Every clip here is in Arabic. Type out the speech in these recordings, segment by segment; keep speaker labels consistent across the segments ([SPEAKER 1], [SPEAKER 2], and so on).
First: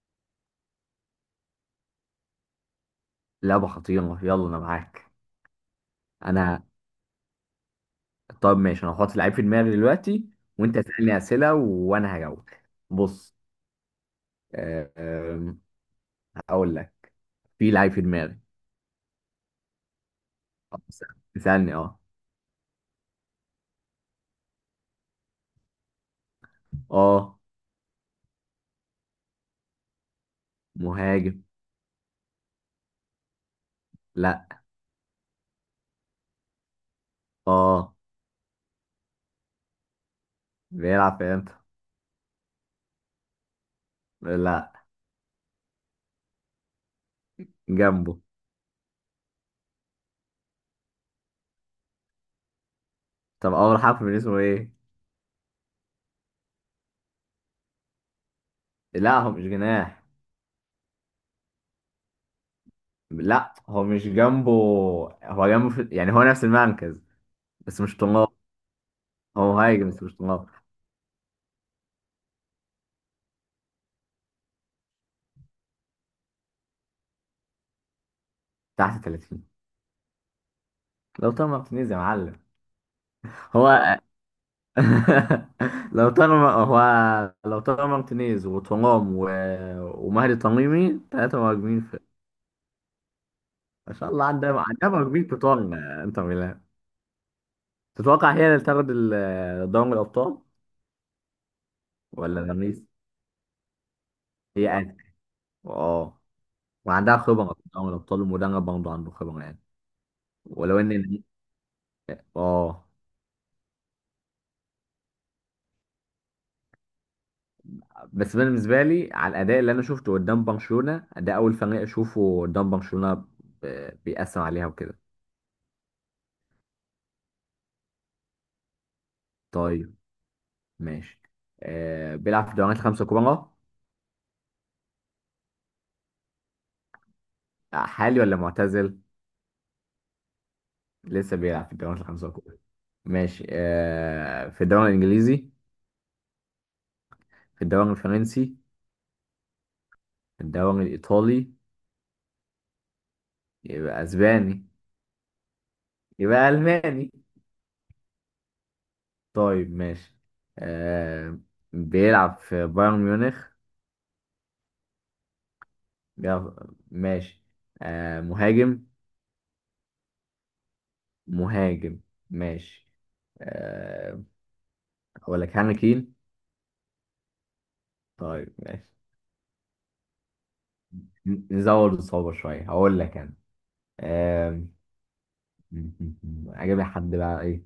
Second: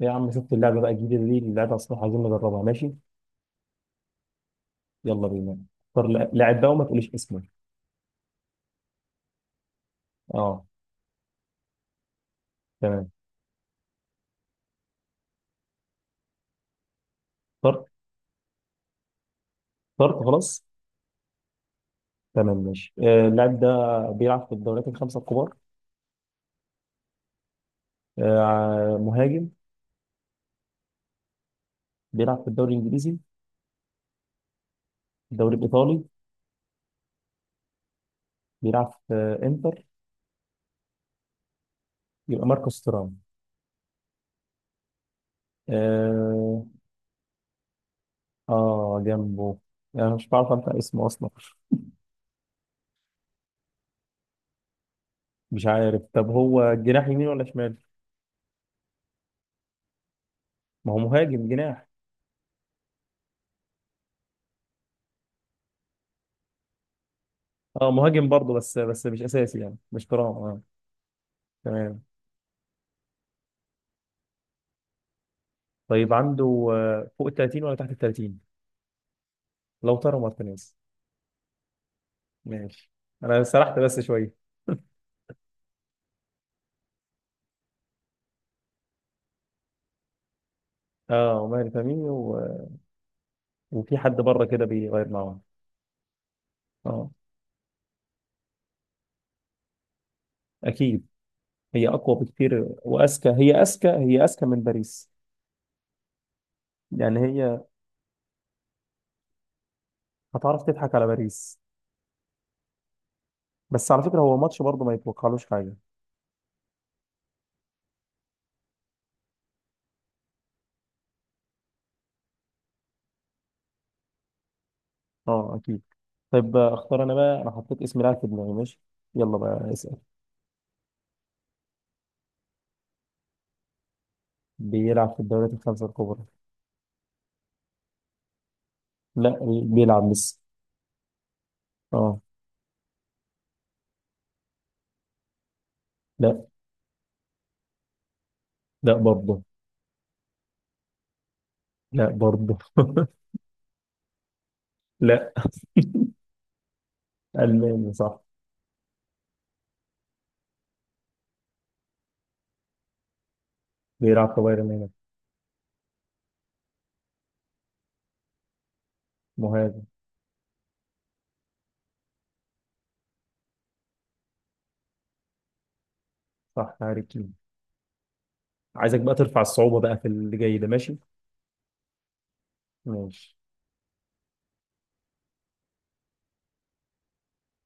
[SPEAKER 1] يا عم، شفت اللعبه بقى الجديده دي اللي لعبها؟ الصراحه عايزين نجربها. ماشي،
[SPEAKER 2] لعبة خطيرة، يلا أنا معاك.
[SPEAKER 1] يلا بينا. اختار لاعب
[SPEAKER 2] أنا.
[SPEAKER 1] بقى وما تقوليش اسمه.
[SPEAKER 2] طب ماشي، أنا هحط لعيب في دماغي دلوقتي
[SPEAKER 1] اه.
[SPEAKER 2] وأنت تسألني أسئلة وأنا هجاوب.
[SPEAKER 1] تمام.
[SPEAKER 2] بص. آه، آم، هقول لك، في
[SPEAKER 1] اخترت،
[SPEAKER 2] لعيب في دماغي.
[SPEAKER 1] اخترت خلاص.
[SPEAKER 2] آه، بس- اسألني. أه.
[SPEAKER 1] تمام ماشي. اللاعب ده بيلعب في الدوريات الخمسه الكبار.
[SPEAKER 2] أه
[SPEAKER 1] مهاجم.
[SPEAKER 2] مهاجم.
[SPEAKER 1] بيلعب في الدوري الانجليزي؟
[SPEAKER 2] لا.
[SPEAKER 1] الدوري الايطالي.
[SPEAKER 2] أه
[SPEAKER 1] بيلعب في انتر.
[SPEAKER 2] بيلعب في إمتى.
[SPEAKER 1] يبقى ماركوس تورام.
[SPEAKER 2] لا
[SPEAKER 1] اه.
[SPEAKER 2] جنبه.
[SPEAKER 1] جنبه. انا مش بعرف انت اسمه اصلا.
[SPEAKER 2] طب أول حرف من اسمه إيه؟
[SPEAKER 1] مش عارف. طب هو جناح يمين ولا شمال؟
[SPEAKER 2] لا هو مش جناح.
[SPEAKER 1] ما هو مهاجم جناح.
[SPEAKER 2] لا هو مش جنبه. هو جنبه يعني هو نفس المركز. بس
[SPEAKER 1] اه
[SPEAKER 2] مش
[SPEAKER 1] مهاجم
[SPEAKER 2] طلاب.
[SPEAKER 1] برضه، بس مش
[SPEAKER 2] هو
[SPEAKER 1] اساسي، يعني
[SPEAKER 2] مهاجم بس
[SPEAKER 1] مش
[SPEAKER 2] مش
[SPEAKER 1] ترام.
[SPEAKER 2] طلاب.
[SPEAKER 1] اه تمام. طيب عنده فوق ال 30 ولا تحت ال 30؟
[SPEAKER 2] تحت 30.
[SPEAKER 1] لوتارو مارتينيز.
[SPEAKER 2] لو طبعا تنيز يا معلم.
[SPEAKER 1] ماشي. انا
[SPEAKER 2] هو.
[SPEAKER 1] سرحت بس شويه.
[SPEAKER 2] لو طالما هو، لو طالما مارتينيز وترام ومهدي تميمي، ثلاثة
[SPEAKER 1] اه، وماري
[SPEAKER 2] مهاجمين في.
[SPEAKER 1] فامينيو
[SPEAKER 2] ما
[SPEAKER 1] وفي
[SPEAKER 2] شاء
[SPEAKER 1] حد
[SPEAKER 2] الله،
[SPEAKER 1] بره
[SPEAKER 2] عندها
[SPEAKER 1] كده
[SPEAKER 2] عندها
[SPEAKER 1] بيغير
[SPEAKER 2] مهاجمين
[SPEAKER 1] معاهم.
[SPEAKER 2] كتار. انتر ميلان.
[SPEAKER 1] اه
[SPEAKER 2] تتوقع هي اللي تاخد دوري الأبطال
[SPEAKER 1] اكيد. هي اقوى
[SPEAKER 2] ولا
[SPEAKER 1] بكتير
[SPEAKER 2] باريس؟
[SPEAKER 1] واذكى، هي اذكى، هي اذكى من
[SPEAKER 2] هي قاعدة.
[SPEAKER 1] باريس.
[SPEAKER 2] اه. وعندها
[SPEAKER 1] يعني
[SPEAKER 2] خبرة في
[SPEAKER 1] هي
[SPEAKER 2] دوري الأبطال والمدرب برضه عنده خبرة يعني.
[SPEAKER 1] هتعرف
[SPEAKER 2] ولو
[SPEAKER 1] تضحك على
[SPEAKER 2] إن.
[SPEAKER 1] باريس.
[SPEAKER 2] اه.
[SPEAKER 1] بس على فكره هو ماتش برضه ما يتوقعلوش حاجه.
[SPEAKER 2] بس أنا بالنسبة لي على الأداء اللي أنا شفته قدام برشلونة، ده أول فريق أشوفه قدام برشلونة بيأثر عليها وكده.
[SPEAKER 1] اه اكيد. طيب اختار انا بقى، انا حطيت اسم لاعب في دماغي. ماشي، يلا بقى
[SPEAKER 2] طيب
[SPEAKER 1] اسال.
[SPEAKER 2] ماشي، آه بيلعب في الدوريات الخمسة الكبرى.
[SPEAKER 1] بيلعب في الدوريات الخمسه الكبرى.
[SPEAKER 2] آه، حالي ولا معتزل؟
[SPEAKER 1] لا، بيلعب لسه.
[SPEAKER 2] لسه بيلعب في الدوريات
[SPEAKER 1] اه.
[SPEAKER 2] الخمسة الكبرى. ماشي، آه في الدوري الإنجليزي.
[SPEAKER 1] لا.
[SPEAKER 2] في الدوري الفرنسي.
[SPEAKER 1] لا برضه.
[SPEAKER 2] في الدوري الإيطالي.
[SPEAKER 1] لا برضه.
[SPEAKER 2] يبقى أسباني.
[SPEAKER 1] لا.
[SPEAKER 2] يبقى ألماني.
[SPEAKER 1] الماني صح.
[SPEAKER 2] طيب ماشي، آه بيلعب في بايرن ميونخ.
[SPEAKER 1] بيلعب في بايرن ميونخ.
[SPEAKER 2] ماشي، آه مهاجم.
[SPEAKER 1] مهاجم
[SPEAKER 2] مهاجم. ماشي، آه أقول لك هاري كين.
[SPEAKER 1] صح. هاري كين.
[SPEAKER 2] طيب ماشي،
[SPEAKER 1] عايزك بقى ترفع الصعوبة بقى في اللي جاي ده. ماشي.
[SPEAKER 2] نزود الصعوبة شوية هقول لك أنا.
[SPEAKER 1] ماشي.
[SPEAKER 2] آم، اجيب حد بقى ايه.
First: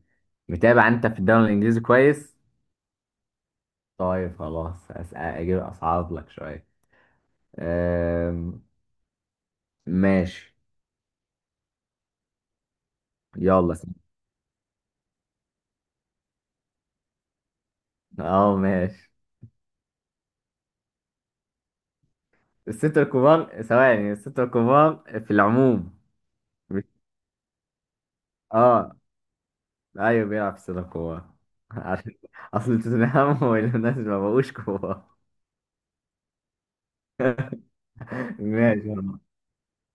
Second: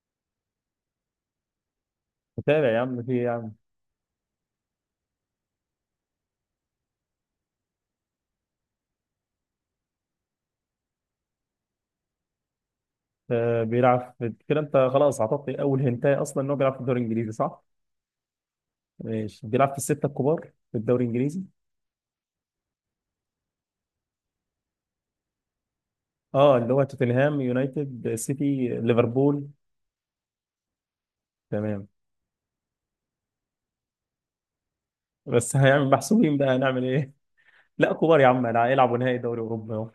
[SPEAKER 2] متابع انت في الدوري الانجليزي كويس.
[SPEAKER 1] متابع يا عم، في إيه يا عم.
[SPEAKER 2] طيب خلاص أسأل اجيب اصعب لك شويه. آم، ماشي. يلا
[SPEAKER 1] بيلعب في كده، انت خلاص اعطيتني اول هنتايه اصلا، ان هو بيلعب في الدوري الانجليزي صح.
[SPEAKER 2] اه ماشي.
[SPEAKER 1] ماشي. بيلعب في الستة الكبار في الدوري الانجليزي.
[SPEAKER 2] الستة الكبار، ثواني، الستة الكبار في العموم.
[SPEAKER 1] اه، اللي هو
[SPEAKER 2] مش-
[SPEAKER 1] توتنهام، يونايتد، سيتي،
[SPEAKER 2] اه،
[SPEAKER 1] ليفربول.
[SPEAKER 2] ايوه بيلعب في الستة الكبار
[SPEAKER 1] تمام.
[SPEAKER 2] عشان اصل توتنهام والناس ما بقوش كبار.
[SPEAKER 1] بس هيعمل محسوبين، بقى هنعمل ايه. لا كبار يا عم، انا
[SPEAKER 2] ماشي
[SPEAKER 1] هيلعبوا نهائي
[SPEAKER 2] يلا.
[SPEAKER 1] دوري اوروبا اهو.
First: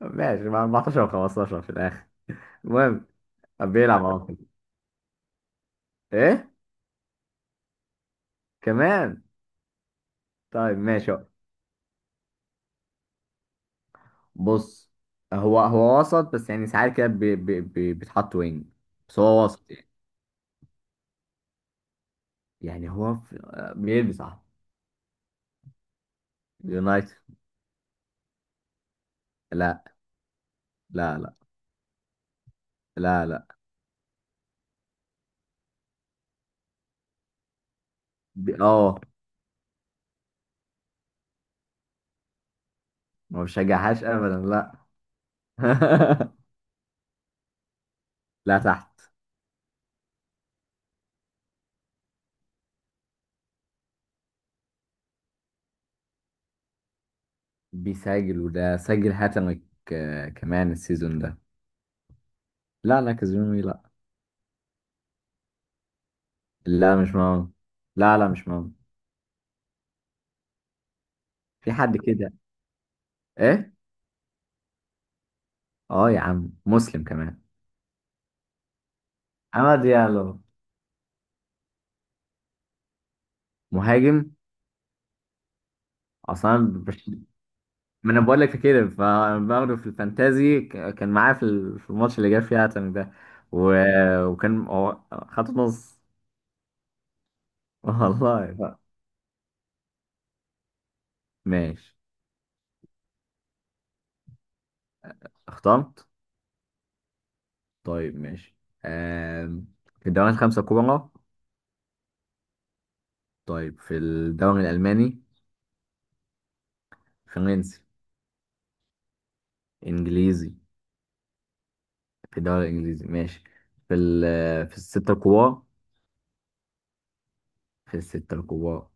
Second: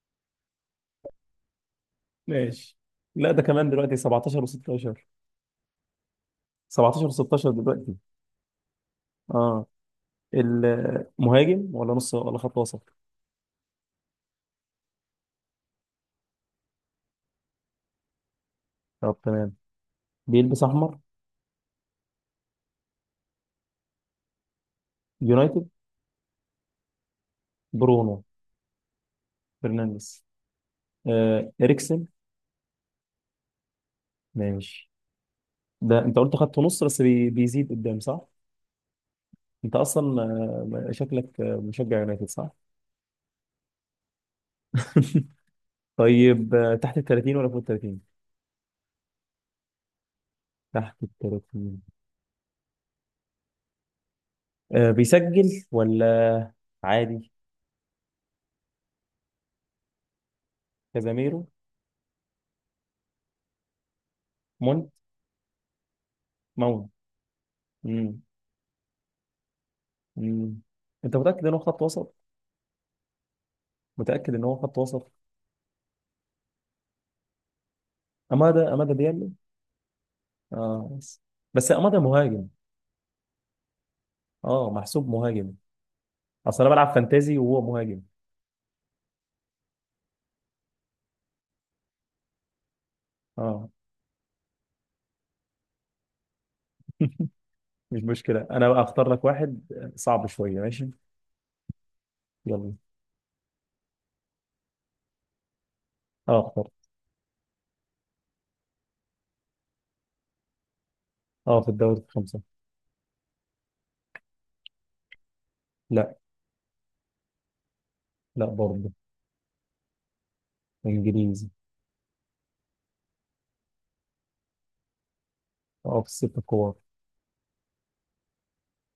[SPEAKER 2] ماشي مع 14 و15 في الاخر.
[SPEAKER 1] ماشي.
[SPEAKER 2] المهم
[SPEAKER 1] لا، ده كمان دلوقتي
[SPEAKER 2] بيلعب. اه
[SPEAKER 1] 17 و16.
[SPEAKER 2] ايه
[SPEAKER 1] 17 16 دلوقتي.
[SPEAKER 2] كمان.
[SPEAKER 1] اه.
[SPEAKER 2] طيب ماشي،
[SPEAKER 1] المهاجم ولا نص ولا خط وسط؟
[SPEAKER 2] بص، هو وسط بس يعني ساعات كده بيتحط وينج.
[SPEAKER 1] طب
[SPEAKER 2] بس هو
[SPEAKER 1] تمام.
[SPEAKER 2] وسط يعني.
[SPEAKER 1] بيلبس احمر.
[SPEAKER 2] يعني هو في... بيلبس احمر.
[SPEAKER 1] يونايتد.
[SPEAKER 2] يونايتد.
[SPEAKER 1] برونو.
[SPEAKER 2] لا.
[SPEAKER 1] فرنانديز.
[SPEAKER 2] لا. لا.
[SPEAKER 1] آه، اريكسن.
[SPEAKER 2] لا. لا.
[SPEAKER 1] ماشي. ده انت قلت خط نص، بيزيد قدام صح.
[SPEAKER 2] اه.
[SPEAKER 1] انت اصلا شكلك مشجع يونايتد صح.
[SPEAKER 2] ما بشجعهاش ابدا لا.
[SPEAKER 1] طيب تحت ال 30 ولا فوق ال 30؟
[SPEAKER 2] لا تحت.
[SPEAKER 1] تحت ال 30. آه بيسجل ولا عادي؟
[SPEAKER 2] بيسجل وده سجل هاتريك، آه، كمان السيزون ده.
[SPEAKER 1] كازاميرو.
[SPEAKER 2] لا كازيميرو لا.
[SPEAKER 1] مونت. ماونت.
[SPEAKER 2] لا مش مهم.
[SPEAKER 1] مم.
[SPEAKER 2] لا لا مش مهم.
[SPEAKER 1] مم. انت متأكد ان هو
[SPEAKER 2] في
[SPEAKER 1] خط
[SPEAKER 2] حد
[SPEAKER 1] وسط؟
[SPEAKER 2] كده. ايه.
[SPEAKER 1] متأكد ان هو خط وسط؟
[SPEAKER 2] اه يا عم مسلم كمان.
[SPEAKER 1] امادا، امادا ديالو.
[SPEAKER 2] عماد ديالو.
[SPEAKER 1] اه بس. بس امادا مهاجم.
[SPEAKER 2] مهاجم
[SPEAKER 1] اه محسوب مهاجم.
[SPEAKER 2] اصلا.
[SPEAKER 1] اصل انا بلعب فانتازي وهو مهاجم.
[SPEAKER 2] ما انا بقول لك كده فباخده في الفانتازي، كان معايا في في الماتش اللي جاب فيه عتمي ده
[SPEAKER 1] اه
[SPEAKER 2] وكان هو خط نص.
[SPEAKER 1] مش مشكله،
[SPEAKER 2] والله
[SPEAKER 1] انا بقى اختار لك واحد صعب شويه. ماشي.
[SPEAKER 2] ماشي.
[SPEAKER 1] يلا.
[SPEAKER 2] اخترت.
[SPEAKER 1] اه اختار.
[SPEAKER 2] طيب ماشي، آم، في الدوري الخمسة الكبرى.
[SPEAKER 1] اه، في الدوري في خمسه.
[SPEAKER 2] طيب في الدوري الألماني.
[SPEAKER 1] لا.
[SPEAKER 2] فرنسي.
[SPEAKER 1] لا برضه.
[SPEAKER 2] إنجليزي.
[SPEAKER 1] انجليزي.
[SPEAKER 2] في الدوري الإنجليزي ماشي. في ال في الستة الكبار.
[SPEAKER 1] اه، في الست الكبار.
[SPEAKER 2] في الستة الكبار.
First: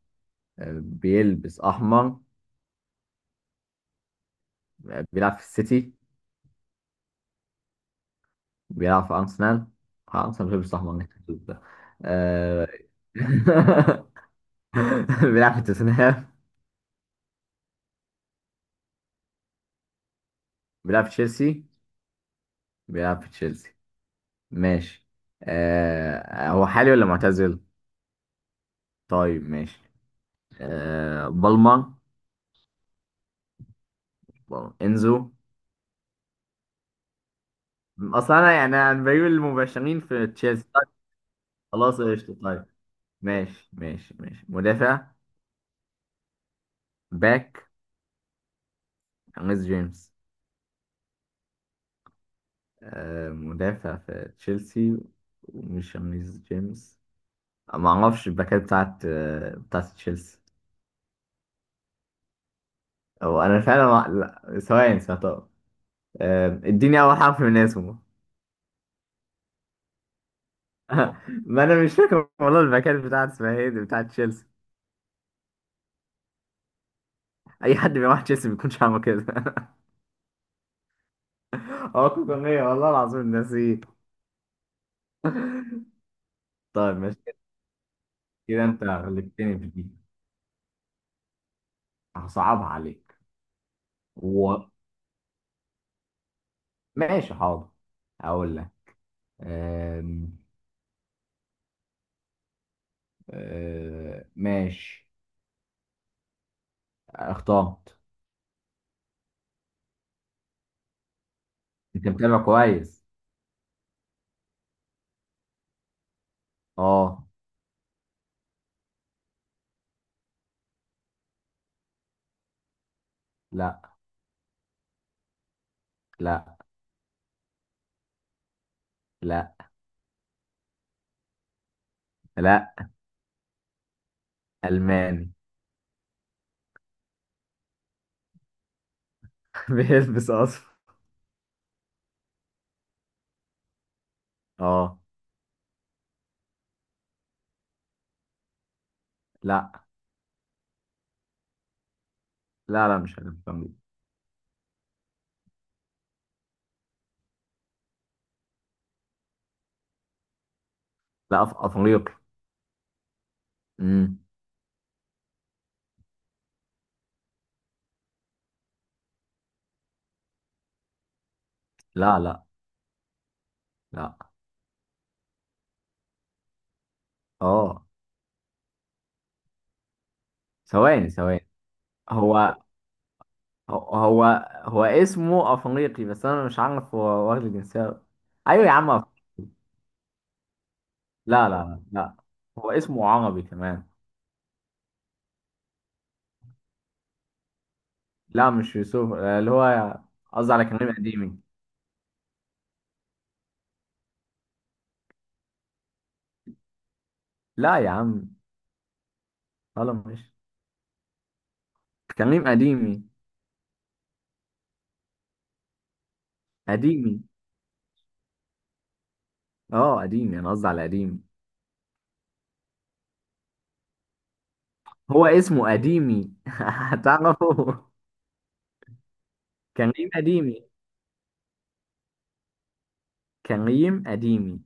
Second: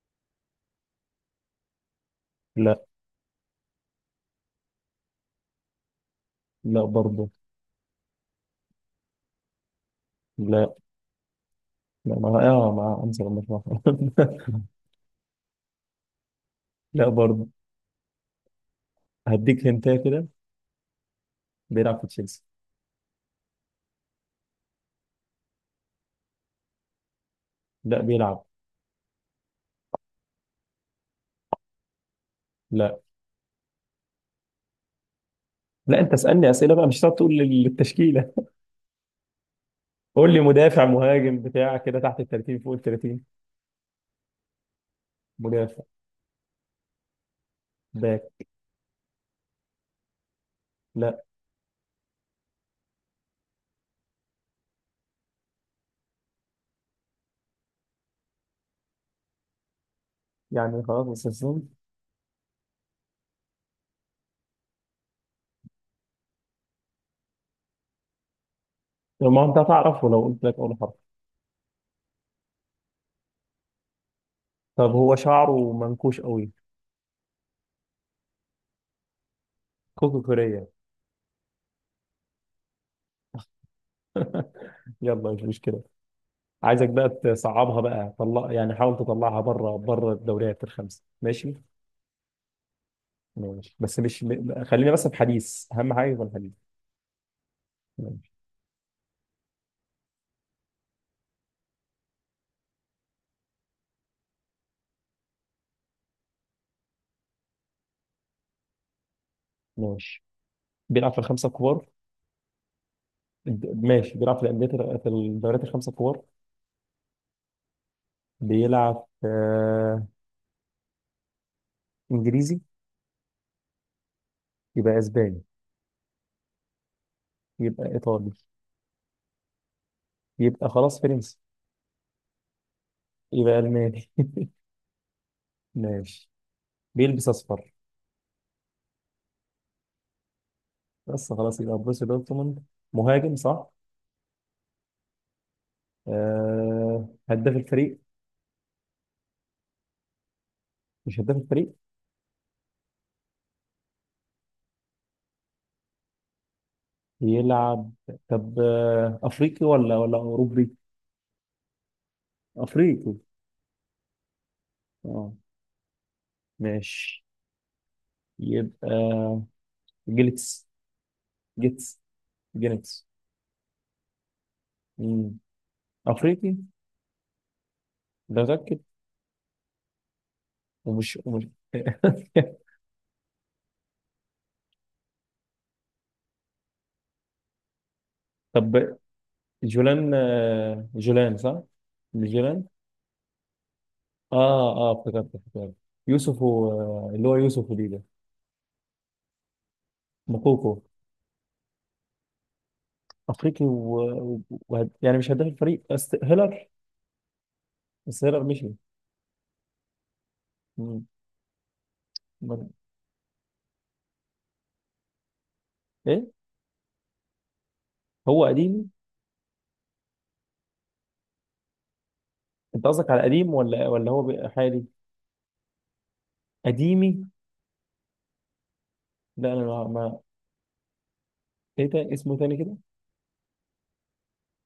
[SPEAKER 2] آه، بيلبس أحمر.
[SPEAKER 1] لا.
[SPEAKER 2] آه، بيلعب في السيتي.
[SPEAKER 1] لا برضه.
[SPEAKER 2] بيلعب في أرسنال. آه، أرسنال
[SPEAKER 1] لا.
[SPEAKER 2] بيلبس أحمر، نكتب ده.
[SPEAKER 1] لا مع،
[SPEAKER 2] آه،
[SPEAKER 1] اه مع، انسى لما أسمعها.
[SPEAKER 2] بيلعب في توتنهام.
[SPEAKER 1] لا برضه. هديك هنتايه كده.
[SPEAKER 2] بيلعب في تشيلسي.
[SPEAKER 1] بيلعب في تشيلسي.
[SPEAKER 2] بيلعب في تشيلسي. ماشي. آه، هو حالي ولا معتزل؟
[SPEAKER 1] لا، بيلعب.
[SPEAKER 2] طيب ماشي، آه، بالمر.
[SPEAKER 1] لا.
[SPEAKER 2] بالمر. إنزو.
[SPEAKER 1] لا انت اسالني اسئله بقى، مش هتقعد تقول التشكيله.
[SPEAKER 2] أصلا أنا يعني أنا بجيب المباشرين في
[SPEAKER 1] قول لي
[SPEAKER 2] تشيلسي.
[SPEAKER 1] مدافع،
[SPEAKER 2] طيب
[SPEAKER 1] مهاجم، بتاع كده،
[SPEAKER 2] خلاص
[SPEAKER 1] تحت ال
[SPEAKER 2] قشطة.
[SPEAKER 1] 30
[SPEAKER 2] طيب
[SPEAKER 1] فوق ال 30.
[SPEAKER 2] ماشي ماشي مدافع.
[SPEAKER 1] مدافع.
[SPEAKER 2] باك.
[SPEAKER 1] باك.
[SPEAKER 2] ريس جيمس.
[SPEAKER 1] لا،
[SPEAKER 2] آه، مدافع في تشيلسي، ومش ريس جيمس. ما اعرفش الباكات بتاعت تشيلسي
[SPEAKER 1] يعني خلاص بس السن.
[SPEAKER 2] او انا فعلا ما... لا ثواني. آه، اديني اول حرف من اسمه.
[SPEAKER 1] ما انت هتعرفه لو قلت لك اول حرف.
[SPEAKER 2] ما انا مش فاكر والله الباكات بتاعت اسمها ايه دي، بتاعت تشيلسي.
[SPEAKER 1] طب هو شعره منكوش قوي.
[SPEAKER 2] اي حد بيروح تشيلسي بيكونش عامل كده.
[SPEAKER 1] كوكو كوريا.
[SPEAKER 2] هو كوكونيه والله العظيم، ناسيه.
[SPEAKER 1] يلا مش مشكله. عايزك
[SPEAKER 2] طيب
[SPEAKER 1] بقى
[SPEAKER 2] ماشي،
[SPEAKER 1] تصعبها بقى، طلع
[SPEAKER 2] كده
[SPEAKER 1] يعني،
[SPEAKER 2] انت
[SPEAKER 1] حاول تطلعها
[SPEAKER 2] غلبتني في
[SPEAKER 1] بره
[SPEAKER 2] دي،
[SPEAKER 1] بره الدوريات الخمسه. ماشي.
[SPEAKER 2] هصعبها عليك.
[SPEAKER 1] ماشي بس مش
[SPEAKER 2] و...
[SPEAKER 1] خلينا بس في حديث، اهم حاجه يكون حديث.
[SPEAKER 2] ماشي حاضر.
[SPEAKER 1] ماشي.
[SPEAKER 2] هقول لك. أم... ماشي. اخترت.
[SPEAKER 1] ماشي. بيلعب في الخمسه الكبار.
[SPEAKER 2] انت متابع كويس
[SPEAKER 1] ماشي، بيلعب في الانديه، في الدوريات الخمسه الكبار.
[SPEAKER 2] اه.
[SPEAKER 1] بيلعب في انجليزي.
[SPEAKER 2] لا.
[SPEAKER 1] يبقى اسباني.
[SPEAKER 2] لا.
[SPEAKER 1] يبقى ايطالي.
[SPEAKER 2] لا.
[SPEAKER 1] يبقى خلاص فرنسي.
[SPEAKER 2] لا.
[SPEAKER 1] يبقى الماني.
[SPEAKER 2] ألماني.
[SPEAKER 1] ماشي. بيلبس اصفر.
[SPEAKER 2] بيلبس أصفر.
[SPEAKER 1] بس خلاص يبقى بروسيا دورتموند. مهاجم صح.
[SPEAKER 2] اه.
[SPEAKER 1] هداف الفريق.
[SPEAKER 2] لا.
[SPEAKER 1] مش هداف الفريق.
[SPEAKER 2] لا لا مش ألماني.
[SPEAKER 1] يلعب. طب افريقي ولا ولا اوروبي؟
[SPEAKER 2] لا أفريقي.
[SPEAKER 1] افريقي.
[SPEAKER 2] امم.
[SPEAKER 1] اه. ماشي. يبقى جيلتس، جيتس،
[SPEAKER 2] لا. لا.
[SPEAKER 1] جينيتس.
[SPEAKER 2] لا.
[SPEAKER 1] مم. افريقي
[SPEAKER 2] اه
[SPEAKER 1] ده متاكد؟
[SPEAKER 2] ثواني
[SPEAKER 1] ومش
[SPEAKER 2] ثواني هو هو هو اسمه أفريقي بس أنا مش عارف هو واخد الجنسية. أيوة يا
[SPEAKER 1] طب
[SPEAKER 2] عم
[SPEAKER 1] جولان، جولان
[SPEAKER 2] لا
[SPEAKER 1] صح؟
[SPEAKER 2] لا لا.
[SPEAKER 1] مش جولان.
[SPEAKER 2] هو اسمه عربي كمان.
[SPEAKER 1] اه. اه افتكرت، افتكرت. يوسف اللي هو يوسف ودي ده.
[SPEAKER 2] لا مش يوسف، آه، اللي هو قصدي على
[SPEAKER 1] مكوكو.
[SPEAKER 2] كريم قديمي.
[SPEAKER 1] افريقي يعني مش هداف الفريق. هيلر.
[SPEAKER 2] لا يا
[SPEAKER 1] بس
[SPEAKER 2] عم.
[SPEAKER 1] هيلر مشي.
[SPEAKER 2] خلاص مش
[SPEAKER 1] مم.
[SPEAKER 2] كريم
[SPEAKER 1] مر-
[SPEAKER 2] قديمي.
[SPEAKER 1] ايه.
[SPEAKER 2] قديمي.
[SPEAKER 1] هو قديمي.
[SPEAKER 2] اه قديمي، أنا قصدي على قديمي.
[SPEAKER 1] انت قصدك على قديم ولا ولا هو بقى حالي؟
[SPEAKER 2] هو اسمه قديمي.
[SPEAKER 1] قديمي.
[SPEAKER 2] هتعرفه.
[SPEAKER 1] لا انا
[SPEAKER 2] كان ريم قديمي.
[SPEAKER 1] ايه ده اسمه تاني كده.
[SPEAKER 2] كان ريم قديمي.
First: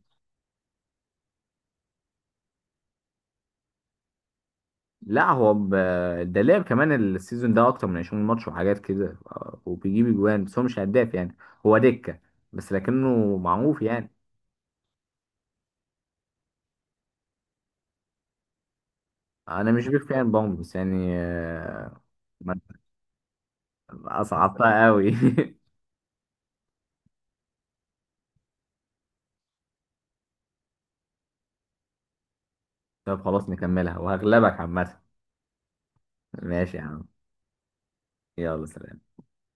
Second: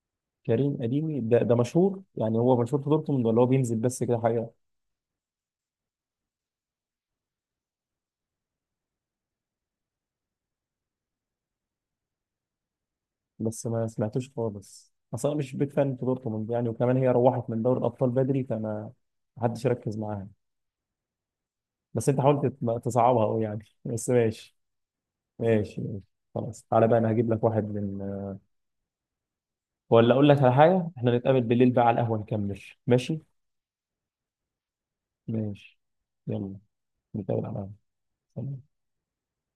[SPEAKER 1] كريم قديمي ده مشهور يعني؟ هو مشهور في دورتموند ولا هو بينزل بس كده حاجه؟
[SPEAKER 2] لا هو ده لعب كمان السيزون ده اكتر من 20 ماتش وحاجات كده، آه، وبيجيب اجوان بس هو مش هداف يعني. هو دكة بس لكنه
[SPEAKER 1] بس
[SPEAKER 2] معروف
[SPEAKER 1] ما
[SPEAKER 2] يعني.
[SPEAKER 1] سمعتوش خالص اصلا، مش بيك فان في دورتموند يعني، وكمان هي روحت من دوري الابطال بدري، فما محدش
[SPEAKER 2] انا مش
[SPEAKER 1] ركز
[SPEAKER 2] بيك
[SPEAKER 1] معاها.
[SPEAKER 2] فان برضه بس يعني آه،
[SPEAKER 1] بس انت حاولت
[SPEAKER 2] ما-
[SPEAKER 1] تصعبها قوي يعني بس ماشي.
[SPEAKER 2] اصعبتها قوي.
[SPEAKER 1] ماشي ماشي. خلاص تعالى بقى، انا هجيب لك واحد من، ولا اقول لك على حاجه، احنا نتقابل بالليل بقى على القهوه نكمل. ماشي.
[SPEAKER 2] طب خلاص نكملها وهغلبك عامة.
[SPEAKER 1] ماشي. يلا.
[SPEAKER 2] ماشي يا عم،
[SPEAKER 1] نتقابل على القهوه. سلام.
[SPEAKER 2] يلا سلام.